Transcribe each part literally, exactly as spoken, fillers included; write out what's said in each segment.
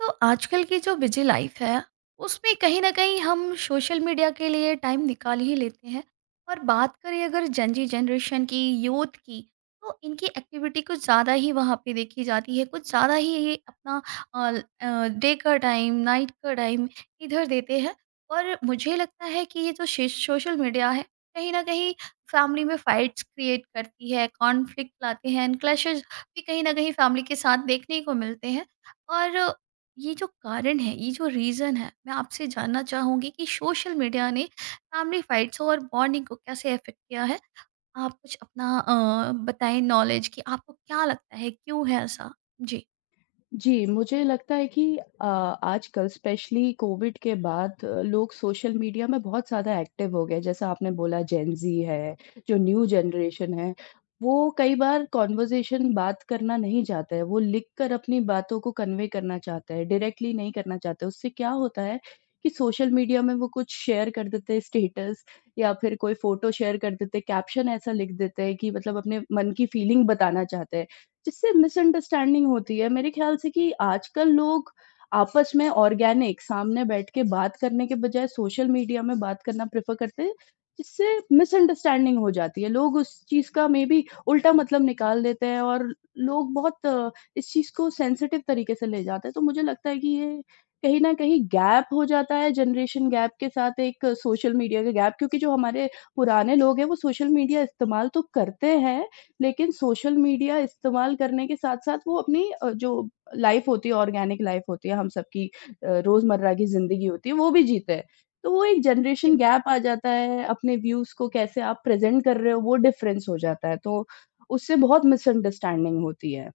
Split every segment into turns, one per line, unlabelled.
तो आजकल की जो बिजी लाइफ है उसमें कहीं ना कहीं हम सोशल मीडिया के लिए टाइम निकाल ही लेते हैं। और बात करें अगर जंजी जनरेशन की यूथ की, तो इनकी एक्टिविटी कुछ ज़्यादा ही वहाँ पे देखी जाती है, कुछ ज़्यादा ही ये अपना डे का टाइम, नाइट का टाइम इधर देते हैं। और मुझे लगता है कि ये जो सोशल मीडिया है, कहीं ना कहीं फैमिली में फाइट्स क्रिएट करती है, कॉन्फ्लिक्ट लाते हैं, क्लैशेस भी कहीं ना कहीं फैमिली के साथ देखने को मिलते हैं। और ये जो कारण है, ये जो रीज़न है, मैं आपसे जानना चाहूँगी कि सोशल मीडिया ने फैमिली फाइट्स और बॉन्डिंग को कैसे अफ़ेक्ट किया है? आप कुछ अपना अ, बताएँ नॉलेज कि आपको क्या लगता है, क्यों है ऐसा? जी।
जी, मुझे लगता है कि अ, आजकल स्पेशली कोविड के बाद अ, लोग सोशल मीडिया में बहुत ज़्यादा एक्टिव हो गए। जैसा आपने बोला जेन ज़ी है, जो न्यू जनरेशन है, वो कई बार कन्वर्सेशन बात करना नहीं चाहते हैं। वो लिख कर अपनी बातों को कन्वे करना चाहते हैं, डायरेक्टली नहीं करना चाहते। उससे क्या होता है कि सोशल मीडिया में वो कुछ शेयर कर देते हैं स्टेटस या फिर कोई फ़ोटो शेयर कर देते हैं, कैप्शन ऐसा लिख देते हैं कि मतलब अपने मन की फीलिंग बताना चाहते हैं। जिससे मिसअंडरस्टैंडिंग होती है। मेरे ख़्याल से कि आजकल लोग आपस में ऑर्गेनिक सामने बैठ के बात करने के बजाय सोशल मीडिया में बात करना प्रेफ़र करते हैं, जिससे मिसअंडरस्टैंडिंग हो जाती है। लोग उस चीज़ का मेबी उल्टा मतलब निकाल देते हैं और लोग बहुत अ, इस चीज़ को सेंसिटिव तरीके से ले जाते हैं। तो मुझे लगता है कि ये कहीं न कहीं गैप हो जाता है, जनरेशन गैप के साथ एक सोशल मीडिया का गैप क्योंकि जो हमारे पुराने लोग हैं, वो सोशल मीडिया इस्तेमाल तो करते हैं लेकिन सोशल मीडिया इस्तेमाल करने के साथ-साथ वो अपनी अ, जो लाइफ़ होती है, ऑर्गेनिक लाइफ़ होती है, हम सबकी अ, रोज़मर्रा की ज़िंदगी होती है, वो भी जीते हैं। तो वो एक जनरेशन गैप आ जाता है, अपने व्यूज़ को कैसे आप प्रेज़ेंट कर रहे हो, वो डिफ़रेंस हो जाता है, तो उससे बहुत मिसअंडरस्टैंडिंग होती है।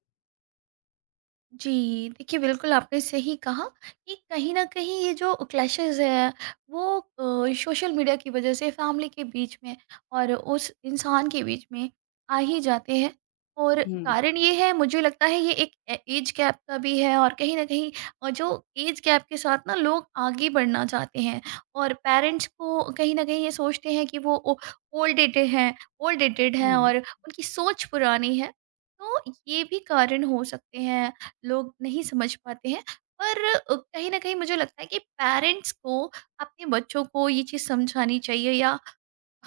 जी, देखिए बिल्कुल आपने सही कहा कि कहीं न कहीं ये जो क्लैशेस हैं, वो अ, सोशल मीडिया की वज़ह से फैमिली के बीच में और उस इंसान के बीच में आ ही जाते हैं। और
हुँ।
कारण ये है, मुझे लगता है ये एक ए ऐज गैप का भी है और कहीं न कहीं अ, जो ऐज गैप के साथ ना लोग आगे बढ़ना चाहते हैं, और पेरेंट्स को कहीं न कहीं ये सोचते हैं कि वो ओ ओल्ड डेटेड हैं, ओल्ड डेटेड हैं
हुँ।
और उनकी सोच पुरानी है। तो ये भी कारण हो सकते हैं। लोग नहीं समझ पाते हैं, पर अ, कहीं न कहीं मुझे लगता है कि पेरेंट्स को अपने बच्चों को ये चीज़ समझानी चाहिए, या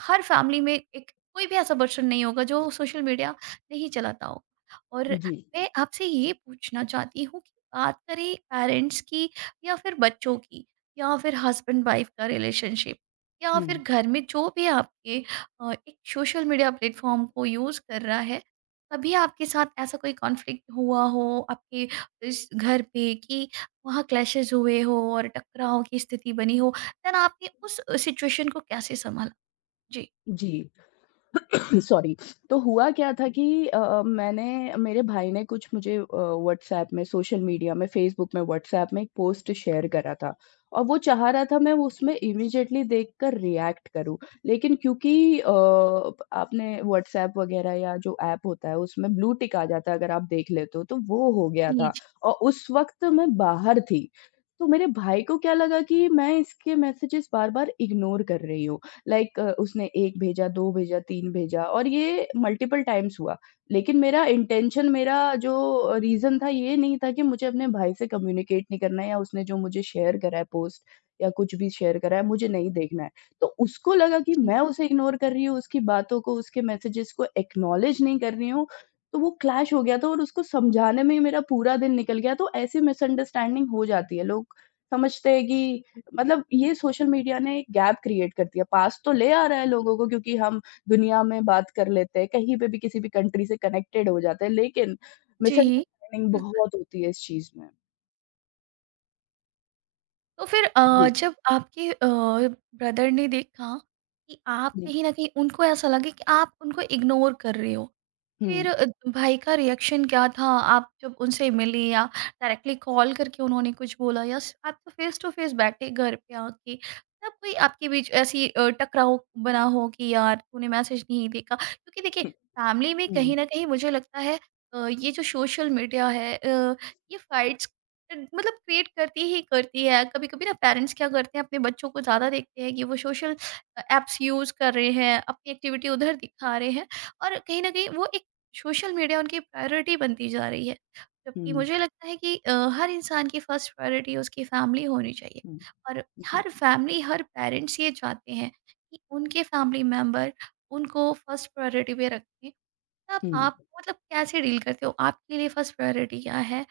हर फैमिली में एक कोई भी ऐसा पर्सन नहीं होगा जो सोशल मीडिया नहीं चलाता हो। और
जी।
मैं आपसे ये पूछना चाहती हूँ कि बात करें पेरेंट्स की या फिर बच्चों की, या फिर हस्बैंड वाइफ का रिलेशनशिप, या फिर
हुँ।
घर में जो भी आपके अ, एक सोशल मीडिया प्लेटफॉर्म को यूज़ कर रहा है, कभी आपके साथ ऐसा कोई कॉन्फ्लिक्ट हुआ हो आपके इस घर पे कि वहाँ क्लैशेज़ हुए हो और टकराव की स्थिति बनी हो, देन आपने उस सिचुएशन को कैसे सँभाला? जी।
जी। सॉरी। तो हुआ क्या था कि अ, मैंने मेरे भाई ने कुछ मुझे अ, व्हाट्सएप में सोशल मीडिया में फेसबुक में व्हाट्सएप में एक पोस्ट शेयर करा था और वो चाह रहा था मैं उसमें इमीडिएटली देखकर रिएक्ट करूं लेकिन क्योंकि अ, आपने व्हाट्सएप वगैरह या जो ऐप होता है उसमें ब्लू टिक आ जाता है अगर आप देख लेते हो तो वो हो गया
जी,
था
जी,
और उस वक्त मैं बाहर थी तो मेरे भाई को क्या लगा कि मैं इसके मैसेजेस बार बार इग्नोर कर रही हूँ लाइक अ, उसने एक भेजा, दो भेजा, तीन भेजा और ये मल्टीपल टाइम्स हुआ। लेकिन मेरा इंटेंशन मेरा जो रीज़न था ये नहीं था कि मुझे अपने भाई से कम्युनिकेट नहीं करना है या उसने जो मुझे शेयर करा है पोस्ट या कुछ भी शेयर करा है मुझे नहीं देखना है। तो उसको लगा कि
जी,
मैं उसे इग्नोर कर रही हूँ, उसकी बातों को, उसके मैसेजेस को एक्नॉलेज नहीं कर रही हूँ, तो वो क्लैश हो गया था और उसको समझाने में ही मेरा पूरा दिन निकल गया। तो ऐसी मिसअंडरस्टैंडिंग हो जाती है। लोग समझते हैं कि मतलब ये सोशल मीडिया ने एक गैप क्रिएट कर दिया। पास तो ले आ रहा है लोगों को क्योंकि हम दुनिया में बात कर लेते हैं, कहीं पे भी किसी भी कंट्री से कनेक्टेड हो जाते हैं, लेकिन
जी।
मिसअंडरस्टैंडिंग
बिल्कुल,
बहुत होती है इस चीज़ में।
तो फिर अ,
जी,
जब आपके अ, ब्रदर ने देखा कि आप
जी।
कहीं न कहीं, उनको ऐसा लगे कि आप उनको इग्नोर कर रहे हो,
हुँ,
फिर अ, भाई का रिएक्शन क्या था? आप जब उनसे मिली, या डायरेक्टली कॉल करके उन्होंने कुछ बोला, या स आप तो फेस टू फेस बैठे घर पे आके, तब कोई आपके बीच ऐसी अ, टकराव बना हो कि यार तूने मैसेज नहीं देखा? क्योंकि देखिए
हुँ,
फैमिली में
हुँ,
कहीं न कहीं मुझे लगता है अ, ये जो सोशल मीडिया है, अ, ये फाइट्स अ, मतलब क्रिएट करती ही करती है। कभी-कभी ना पेरेंट्स क्या करते हैं, अपने बच्चों को ज़्यादा देखते हैं कि वो सोशल अ, ऐप्स यूज़ कर रहे हैं, अपनी एक्टिविटी उधर दिखा रहे हैं, और कहीं न कहीं वो एक सोशल मीडिया उनकी प्रायोरिटी बनती जा रही है, जबकि
हुँ,
मुझे लगता है कि अ, हर इंसान की फर्स्ट प्रायोरिटी उसकी फैमिली होनी चाहिए,
हुँ।
और
जी,
हर फैमिली, हर पेरेंट्स ये चाहते हैं कि उनके फैमिली मेम्बर उनको फर्स्ट प्रायोरिटी पे रखें। तब
हुँ।
आप मतलब कैसे डील करते हो, आपके लिए फर्स्ट प्रायोरिटी क्या है,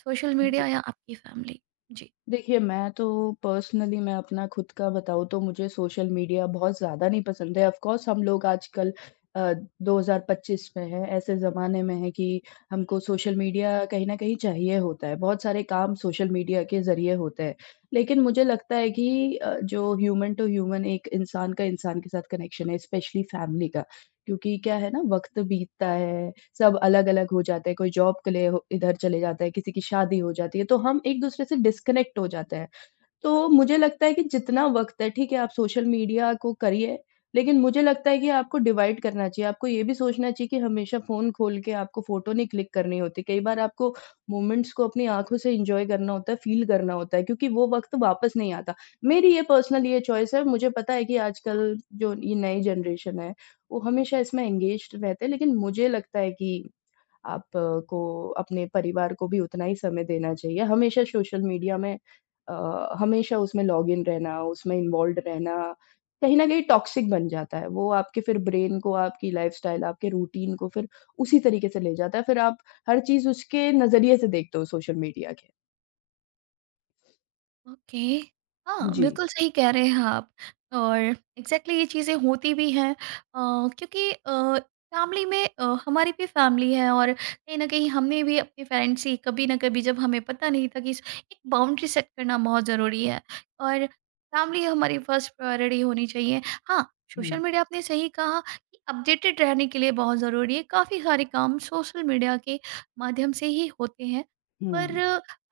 सोशल मीडिया या आपकी फैमिली? जी।
देखिए, मैं तो पर्सनली मैं अपना खुद का बताऊँ तो मुझे सोशल मीडिया बहुत ज़्यादा नहीं पसंद है। ऑफ़ कोर्स हम लोग आजकल अ, दो हज़ार पच्चीस में हैं, ऐसे ज़माने में हैं कि हमको सोशल मीडिया कहीं न कहीं चाहिए होता है। बहुत सारे काम सोशल मीडिया के ज़रिए होते हैं। लेकिन मुझे लगता है कि अ, जो ह्यूमन टू ह्यूमन एक इंसान का इंसान के साथ कनेक्शन है, स्पेशली फैमिली का, क्योंकि क्या है ना वक़्त बीतता है, सब अलग-अलग हो जाते हैं, कोई जॉब के लिए हो इधर चले जाता है, किसी की शादी हो जाती है, तो हम एक-दूसरे से डिस्कनेक्ट हो जाते हैं। तो मुझे लगता है कि जितना वक़्त है, ठीक है, आप सोशल मीडिया को करिए, लेकिन मुझे लगता है कि आपको डिवाइड करना चाहिए। आपको ये भी सोचना चाहिए कि हमेशा फ़ोन खोल के आपको फ़ोटो नहीं क्लिक करनी होती। कई बार आपको मोमेंट्स को अपनी आँखों से एन्जॉय करना होता है, फ़ील करना होता है, क्योंकि वो वक़्त वापस नहीं आता। मेरी ये पर्सनल ये चॉइस है। मुझे पता है कि आजकल जो ये नई जनरेशन है, वो हमेशा इसमें एंगेज्ड रहते हैं, लेकिन मुझे लगता है कि आपको अपने परिवार को भी उतना ही समय देना चाहिए। हमेशा सोशल मीडिया में अ, हमेशा उसमें लॉगिन रहना, उसमें इन्वॉल्व्ड रहना, कहीं न कहीं टॉक्सिक बन जाता है। वो आपके फिर ब्रेन को, आपकी लाइफ़स्टाइल, आपके रूटीन को फिर उसी तरीके से ले जाता है। फिर आप हर चीज़ उसके नज़रिए से देखते हो सोशल मीडिया के।
ओके। हाँ,
जी।
बिल्कुल सही कह रहे हैं आप। और एग्जैक्टली exactly ये चीज़ें होती भी हैं, अ, क्योंकि फैमिली में अ, हमारी भी फैमिली है, और कहीं ना कहीं हमने भी अपने पेरेंट्स से कभी ना कभी, जब हमें पता नहीं था कि इस- एक बाउंड्री सेट करना बहुत ज़रूरी है, और फैमिली हमारी फर्स्ट प्रायोरिटी होनी चाहिए। हाँ, सोशल
हुँ,
मीडिया आपने सही कहा कि अपडेटेड रहने के लिए बहुत ज़रूरी है, काफ़ी सारे काम सोशल मीडिया के माध्यम से ही होते हैं, पर
हुँ,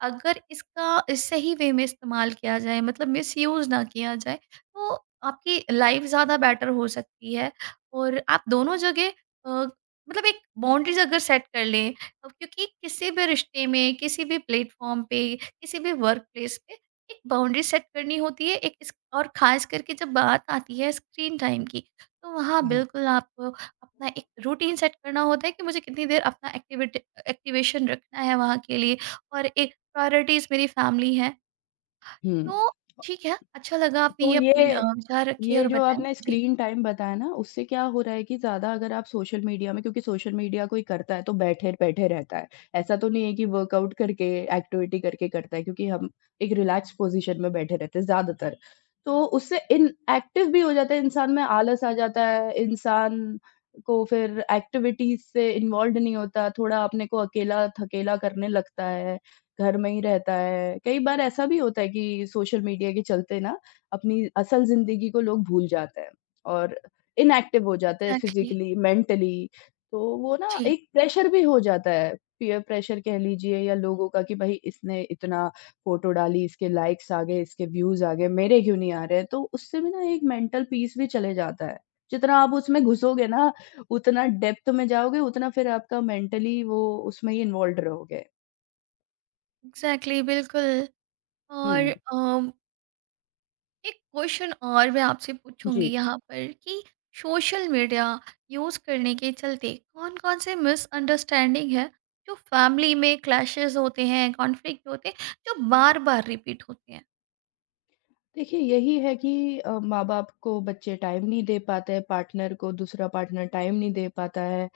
अगर इसका सही वे में इस्तेमाल किया जाए, मतलब मिसयूज़ ना किया जाए, तो आपकी लाइफ ज़्यादा बेटर हो सकती है, और आप दोनों जगह अ, मतलब एक बाउंड्रीज़ अगर सेट कर लें। अब क्योंकि किसी भी रिश्ते में, किसी भी प्लेटफ़ॉर्म पे, किसी भी वर्क प्लेस पे एक बाउंड्री सेट करनी होती है, एक इस और ख़ास करके जब बात आती है स्क्रीन टाइम की, तो वहाँ
हाँ।
बिल्कुल आपको अपना एक रूटीन सेट करना होता है कि मुझे कितनी देर अपना एक्टिविटी एक्टिवेशन रखना है वहाँ के लिए, और एक प्रायोरिटीज़ मेरी फैमिली है।
हुँ।
तो ठीक है, अच्छा लगा आपने
तो
ये अपने अ,
ये
विचार रखे
ये
और
जो
बताएँ।
आपने
जी,
स्क्रीन टाइम बताया ना, उससे क्या हो रहा है कि ज़्यादा अगर आप सोशल मीडिया में क्योंकि सोशल मीडिया कोई करता है तो बैठे-बैठे रहता है। ऐसा तो नहीं है कि वर्कआउट करके, एक्टिविटी करके करता है क्योंकि हम एक रिलैक्स पोज़ीशन में बैठे रहते हैं ज़्यादातर। तो उससे इनएक्टिव भी हो जाता है इंसान में आलस आ जाता है, इंसान को फिर एक्टिविटीज़ से इन्वॉल्व्ड नहीं होता, थोड़ा अपने को अकेला-थकेला करने लगता है, घर में ही रहता है। कई बार ऐसा भी होता है कि सोशल मीडिया के चलते ना अपनी असल ज़िंदगी को लोग भूल जाते हैं और इनएक्टिव हो जाते हैं
एग्ज़ैक्टली।
Physically, mentally. तो वो ना
जी,
एक प्रेशर भी हो जाता है, पीयर प्रेशर कह लीजिए या लोगों का कि भई इसने इतना फ़ोटो डाली, इसके लाइक्स आ गए, इसके व्यूज़ आ गए, मेरे क्यों नहीं आ रहे? तो उससे भी ना एक मेंटल पीस भी चले जाता है। जितना आप उसमें घुसोगे ना, उतना डेप्थ में जाओगे, उतना फिर आपका मेंटली वो उसमें ही इन्वॉल्व्ड रहोगे।
एग्ज़ैक्टली, बिल्कुल। और
हुँ,
अम, एक क्वेश्चन और मैं आपसे पूछूँगी
जी।
यहाँ पर कि सोशल मीडिया यूज़ करने के चलते कौन-कौन से मिसअंडरस्टैंडिंग है, जो फैमिली में क्लैशेज़ होते हैं, कॉन्फ्लिक्ट होते हैं, जो बार-बार रिपीट होते हैं?
देखिए, यही है कि अ, माँ-बाप को बच्चे टाइम नहीं दे पाते हैं, पार्टनर को दूसरा पार्टनर टाइम नहीं दे पाता है।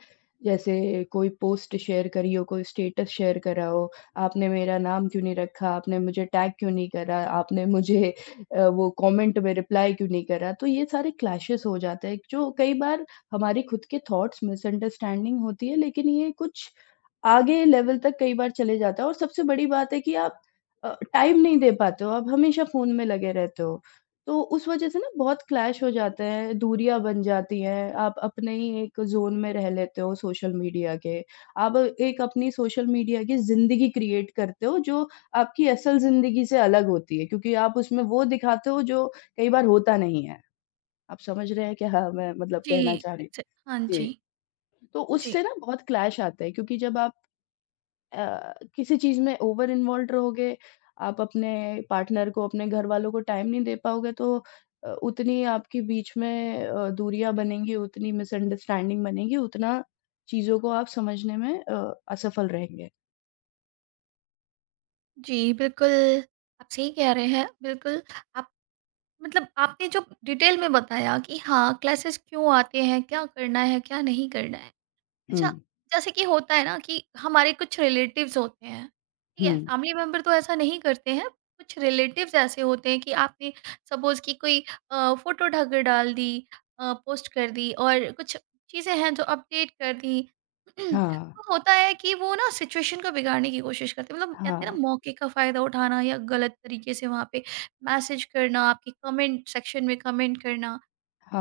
जैसे कोई पोस्ट शेयर करी हो, कोई स्टेटस शेयर करा हो, आपने मेरा नाम क्यों नहीं रखा, आपने मुझे टैग क्यों नहीं करा, आपने मुझे अ, वो कमेंट में रिप्लाई क्यों नहीं करा। तो ये सारे क्लैशेस हो जाते हैं, जो कई बार हमारी खुद के थॉट्स मिसअंडरस्टैंडिंग होती है, लेकिन ये कुछ आगे लेवल तक कई बार चले जाता है और सबसे बड़ी बात है कि आप अ, टाइम नहीं दे पाते हो, आप हमेशा फ़ोन में लगे रहते हो। तो उस वज़ह से ना बहुत क्लैश हो जाते हैं, दूरियाँ बन जाती हैं, आप अपने ही एक ज़ोन में रह लेते हो सोशल मीडिया के। आप एक अपनी सोशल मीडिया की ज़िंदगी क्रिएट करते हो जो आपकी असल ज़िंदगी से अलग होती है क्योंकि आप उसमें वो दिखाते हो जो कई बार होता नहीं है। आप समझ रहे हैं क्या मैं मतलब
जी,
कहना चाह रही हूँ?
एग्ज़ै हाँ
जी,
जी।
तो
जी,
उससे ना बहुत क्लैश आता है क्योंकि जब आप अ, किसी चीज़ में ओवर इन्वॉल्व्ड रहोगे, आप अपने पार्टनर को, अपने घर वालों को टाइम नहीं दे पाओगे तो अ, उतनी आपके बीच में अ, दूरियाँ बनेंगी, उतनी मिसअंडरस्टैंडिंग बनेगी, उतना चीज़ों को आप समझने में अ, असफल रहेंगे।
जी, बिल्कुल, आप सही कह रहे हैं, बिल्कुल आप मतलब आपने जो डिटेल में बताया कि हाँ, क्लासेस क्यों आते हैं, क्या करना है, क्या नहीं करना है।
हुँ,
अच्छा, जैसे कि होता है ना कि हमारे कुछ रिलेटिव्स होते हैं, ठीक
हुँ।
है? फैमिली मेंबर तो ऐसा नहीं करते हैं, कुछ रिलेटिव्स ऐसे होते हैं कि आपने सपोज़ कि कोई अ, फ़ोटो ढालकर डाल दी, अ, पोस्ट कर दी, और कुछ चीज़ें हैं जो अपडेट कर दी।
हाँ,
तो होता है कि वो ना सिचुएशन को बिगाड़ने की कोशिश करते हैं, मतलब कहते हैं
हाँ,
ना, मौके का फ़ायदा उठाना, या गलत तरीके से वहाँ पे मैसेज करना, आपके कमेंट सेक्शन में कमेंट करना।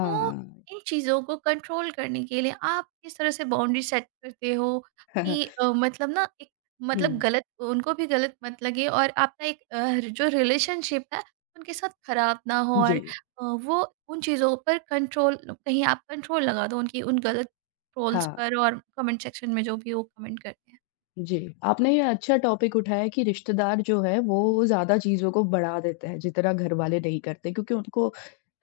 तो इन चीज़ों को कंट्रोल करने के लिए आप किस तरह से बाउंड्री सेट करते हो कि अ, मतलब ना एक, मतलब
हुँ।
गलत, उनको भी गलत मत लगे और आपका एक अ, जो रिलेशनशिप है उनके साथ खराब ना हो, और अ,
जी,
वो उन चीज़ों पर कंट्रोल, कहीं आप कंट्रोल लगा दो उनकी उन गलत ट्रोल्स
हाँ।
पर और कमेंट सेक्शन में जो भी वो कमेंट करते हैं।
जी, आपने ये अच्छा टॉपिक उठाया कि रिश्तेदार जो है वो ज़्यादा चीज़ों को बढ़ा देते हैं, जितना घर वाले नहीं करते क्योंकि उनको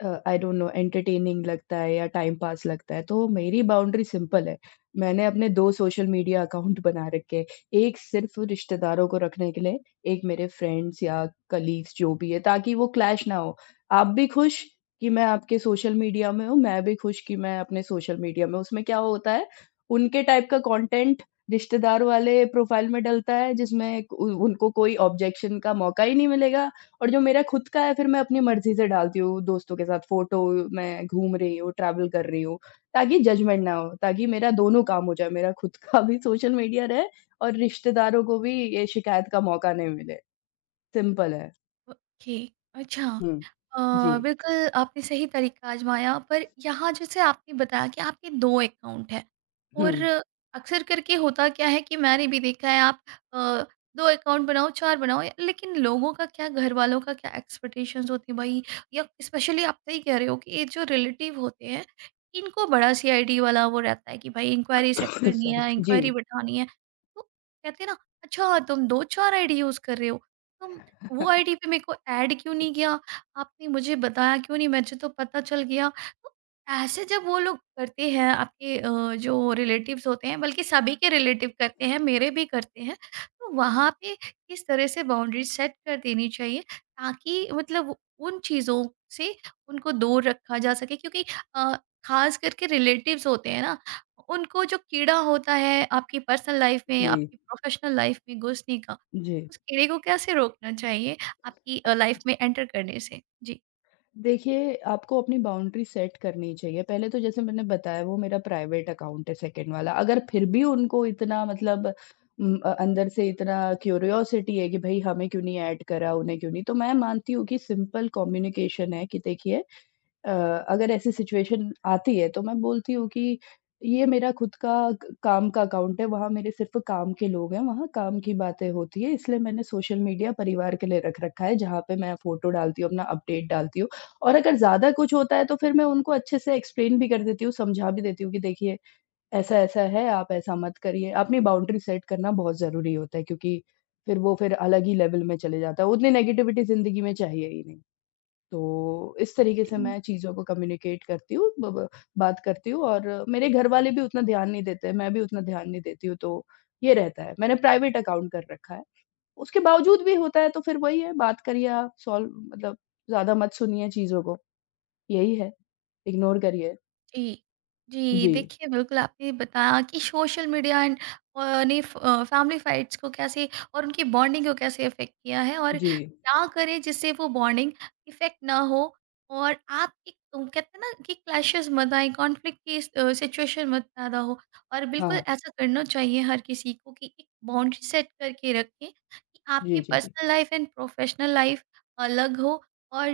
अ, आई डोंट नो एंटरटेनिंग लगता है या टाइम पास लगता है। तो मेरी बाउंड्री सिंपल है, मैंने अपने दो सोशल मीडिया अकाउंट बना रखे हैं, एक सिर्फ़ रिश्तेदारों को रखने के लिए, एक मेरे फ्रेंड्स या कलीग्स जो भी है ताकि वो क्लैश ना हो। आप भी खुश कि मैं आपके सोशल मीडिया में हूँ, मैं भी खुश कि मैं अपने सोशल मीडिया में हूँ। उसमें क्या होता है, उनके टाइप का कंटेंट रिश्तेदारों वाले प्रोफ़ाइल में डलता है जिसमें उ उनको कोई ऑब्जेक्शन का मौका ही नहीं मिलेगा और जो मेरा खुद का है फिर मैं अपनी मर्ज़ी से डालती हूँ दोस्तों के साथ फ़ोटो, मैं घूम रही हूँ, ट्रैवल कर रही हूँ, ताकि जजमेंट ना हो, ताकि मेरा दोनों काम हो जाए, मेरा खुद का भी सोशल मीडिया रहे और रिश्तेदारों को भी ये शिकायत का मौका नहीं मिले, सिंपल है।
ओके। अच्छा।
हुँ। जी।
अ, बिल्कुल आपने सही तरीका आजमाया, पर यहाँ जैसे आपने बताया कि आपके दो अकाउंट हैं, और
हुँ।
अक्सर करके होता क्या है कि मैंने भी देखा है, आप अ, दो अकाउंट बनाओ, चार बनाओ, या लेकिन लोगों का क्या, घर वालों का क्या एक्सपेक्टेशंस होती हैं भाई, या स्पेशली आप सही कह रहे हो कि ये जो रिलेटिव होते हैं, इनको बड़ा सीआईडी वाला वो रहता है कि भाई इंक्वायरी सेट करनी
सॉरी।
है,
जी,
इंक्वायरी बैठानी है। तो कहते हैं ना, अच्छा तुम दो चार आईडी यूज कर रहे हो, तुम वो आईडी पे मेरे को ऐड क्यों नहीं किया? आपने मुझे बताया क्यों नहीं? मुझे तो पता चल गया। तो ऐसे जब वो लोग करते हैं, आपके अ, जो रिलेटिव्स होते हैं, बल्कि सभी के रिलेटिव करते हैं, मेरे भी करते हैं। तो वहाँ पे किस तरह से बाउंड्री सेट कर देनी चाहिए ताकि मतलब उन चीज़ों से उनको दूर रखा जा सके, क्योंकि अ, ख़ास करके रिलेटिव्स होते हैं ना, उनको जो कीड़ा होता है आपकी पर्सनल लाइफ़ में,
जी।
आपकी प्रोफ़ेशनल लाइफ़ में घुसने का,
जी।
उस कीड़े को कैसे रोकना चाहिए आपकी अ, लाइफ में एंटर करने से? जी।
देखिए, आपको अपनी बाउंड्री सेट करनी चाहिए। पहले तो जैसे मैंने बताया वो मेरा प्राइवेट अकाउंट है सेकंड वाला। अगर फिर भी उनको इतना मतलब उम, अ, अंदर से इतना क्यूरियोसिटी है कि भई हमें क्यों नहीं ऐड करा, उन्हें क्यों नहीं, तो मैं मानती हूँ कि सिंपल कम्युनिकेशन है कि देखिए अ, अगर ऐसी सिचुएशन आती है तो मैं बोलती हूँ कि ये मेरा खुद का क काम का अकाउंट है, वहाँ मेरे सिर्फ़ काम के लोग हैं, वहाँ काम की बातें होती हैं, इसलिए मैंने सोशल मीडिया परिवार के लिए रख रखा है, जहाँ पे मैं फ़ोटो डालती हूँ, अपना अपडेट डालती हूँ और अगर ज़्यादा कुछ होता है तो फिर मैं उनको अच्छे से एक्सप्लेन भी कर देती हूँ, समझा भी देती हूँ कि देखिए ऐसा-ऐसा है, आप ऐसा मत करिए। अपनी बाउंड्री सेट करना बहुत ज़रूरी होता है क्योंकि फिर वो फिर अलग ही लेवल में चले जाता है, उतनी नेगेटिविटी ज़िंदगी में चाहिए ही नहीं। तो इस तरीके से
जी
मैं चीज़ों को कम्युनिकेट करती हूँ, ब ब बात करती हूँ और मेरे घर वाले भी उतना ध्यान नहीं देते, मैं भी उतना ध्यान नहीं देती हूँ, तो ये रहता है। मैंने प्राइवेट अकाउंट कर रखा है। उसके बावजूद भी होता है तो फिर वही है, बात करिए आप सॉल्व मतलब ज़्यादा मत सुनिए चीज़ों को, यही है, इग्नोर करिए।
जी। जी,
जी,
देखिए बिल्कुल आपने बताया कि सोशल मीडिया एंड अ, ने फ अ, फैमिली फाइट्स को कैसे और उनकी बॉन्डिंग को कैसे इफ़ेक्ट किया है, और
जी।
क्या करें जिससे वो बॉन्डिंग इफ़ेक्ट ना हो, और आप एक अ, कहते हैं ना कि क्लैशेस मत आएँ, कॉन्फ्लिक्ट की स अ, सिचुएशन मत पैदा हो, और बिल्कुल
हाँ।
ऐसा करना चाहिए हर किसी को कि एक बाउंड्री सेट करके रखें कि आपकी
जी, जी, जी।
Personal life and professional life अलग हो, और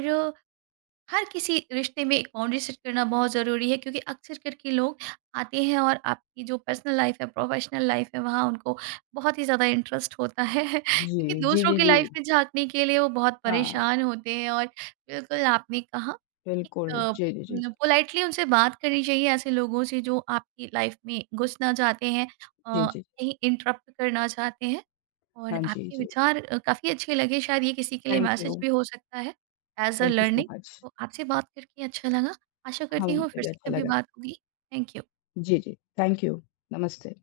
हर किसी रिश्ते में एक बाउंड्री सेट करना बहुत ज़रूरी है, क्योंकि अक्सर करके लोग आते हैं और आपकी जो पर्सनल लाइफ है, प्रोफेशनल लाइफ है, वहाँ उनको बहुत ही ज़्यादा इंटरेस्ट होता है
जी,
क्योंकि
जी,
दूसरों
जी,
की
जी।
लाइफ में झाँकने के लिए वो बहुत
हाँ,
परेशान होते हैं। और बिल्कुल आपने कहा कि
बिल्कुल।
एक अ,
जी, जी, जी, जी।
न पोलाइटली उनसे बात करनी चाहिए ऐसे लोगों से जो आपकी लाइफ में घुसना चाहते हैं,
जी,
अ,
जी।
कहीं इंटरप्ट करना चाहते हैं। और
हाँ जी,
आपके
जी।
विचार अ, काफ़ी अच्छे लगे, शायद ये किसी के लिए
थैंक यू।
मैसेज भी हो सकता है as a
thank you so
learning.
Much.
तो आपसे बात करके अच्छा लगा। आशा
हाँ,
करती हूँ
मुझे
फिर
भी
से
अच्छा
कभी
लगा।
बात होगी। Thank you.
जी, जी। Thank you. नमस्ते।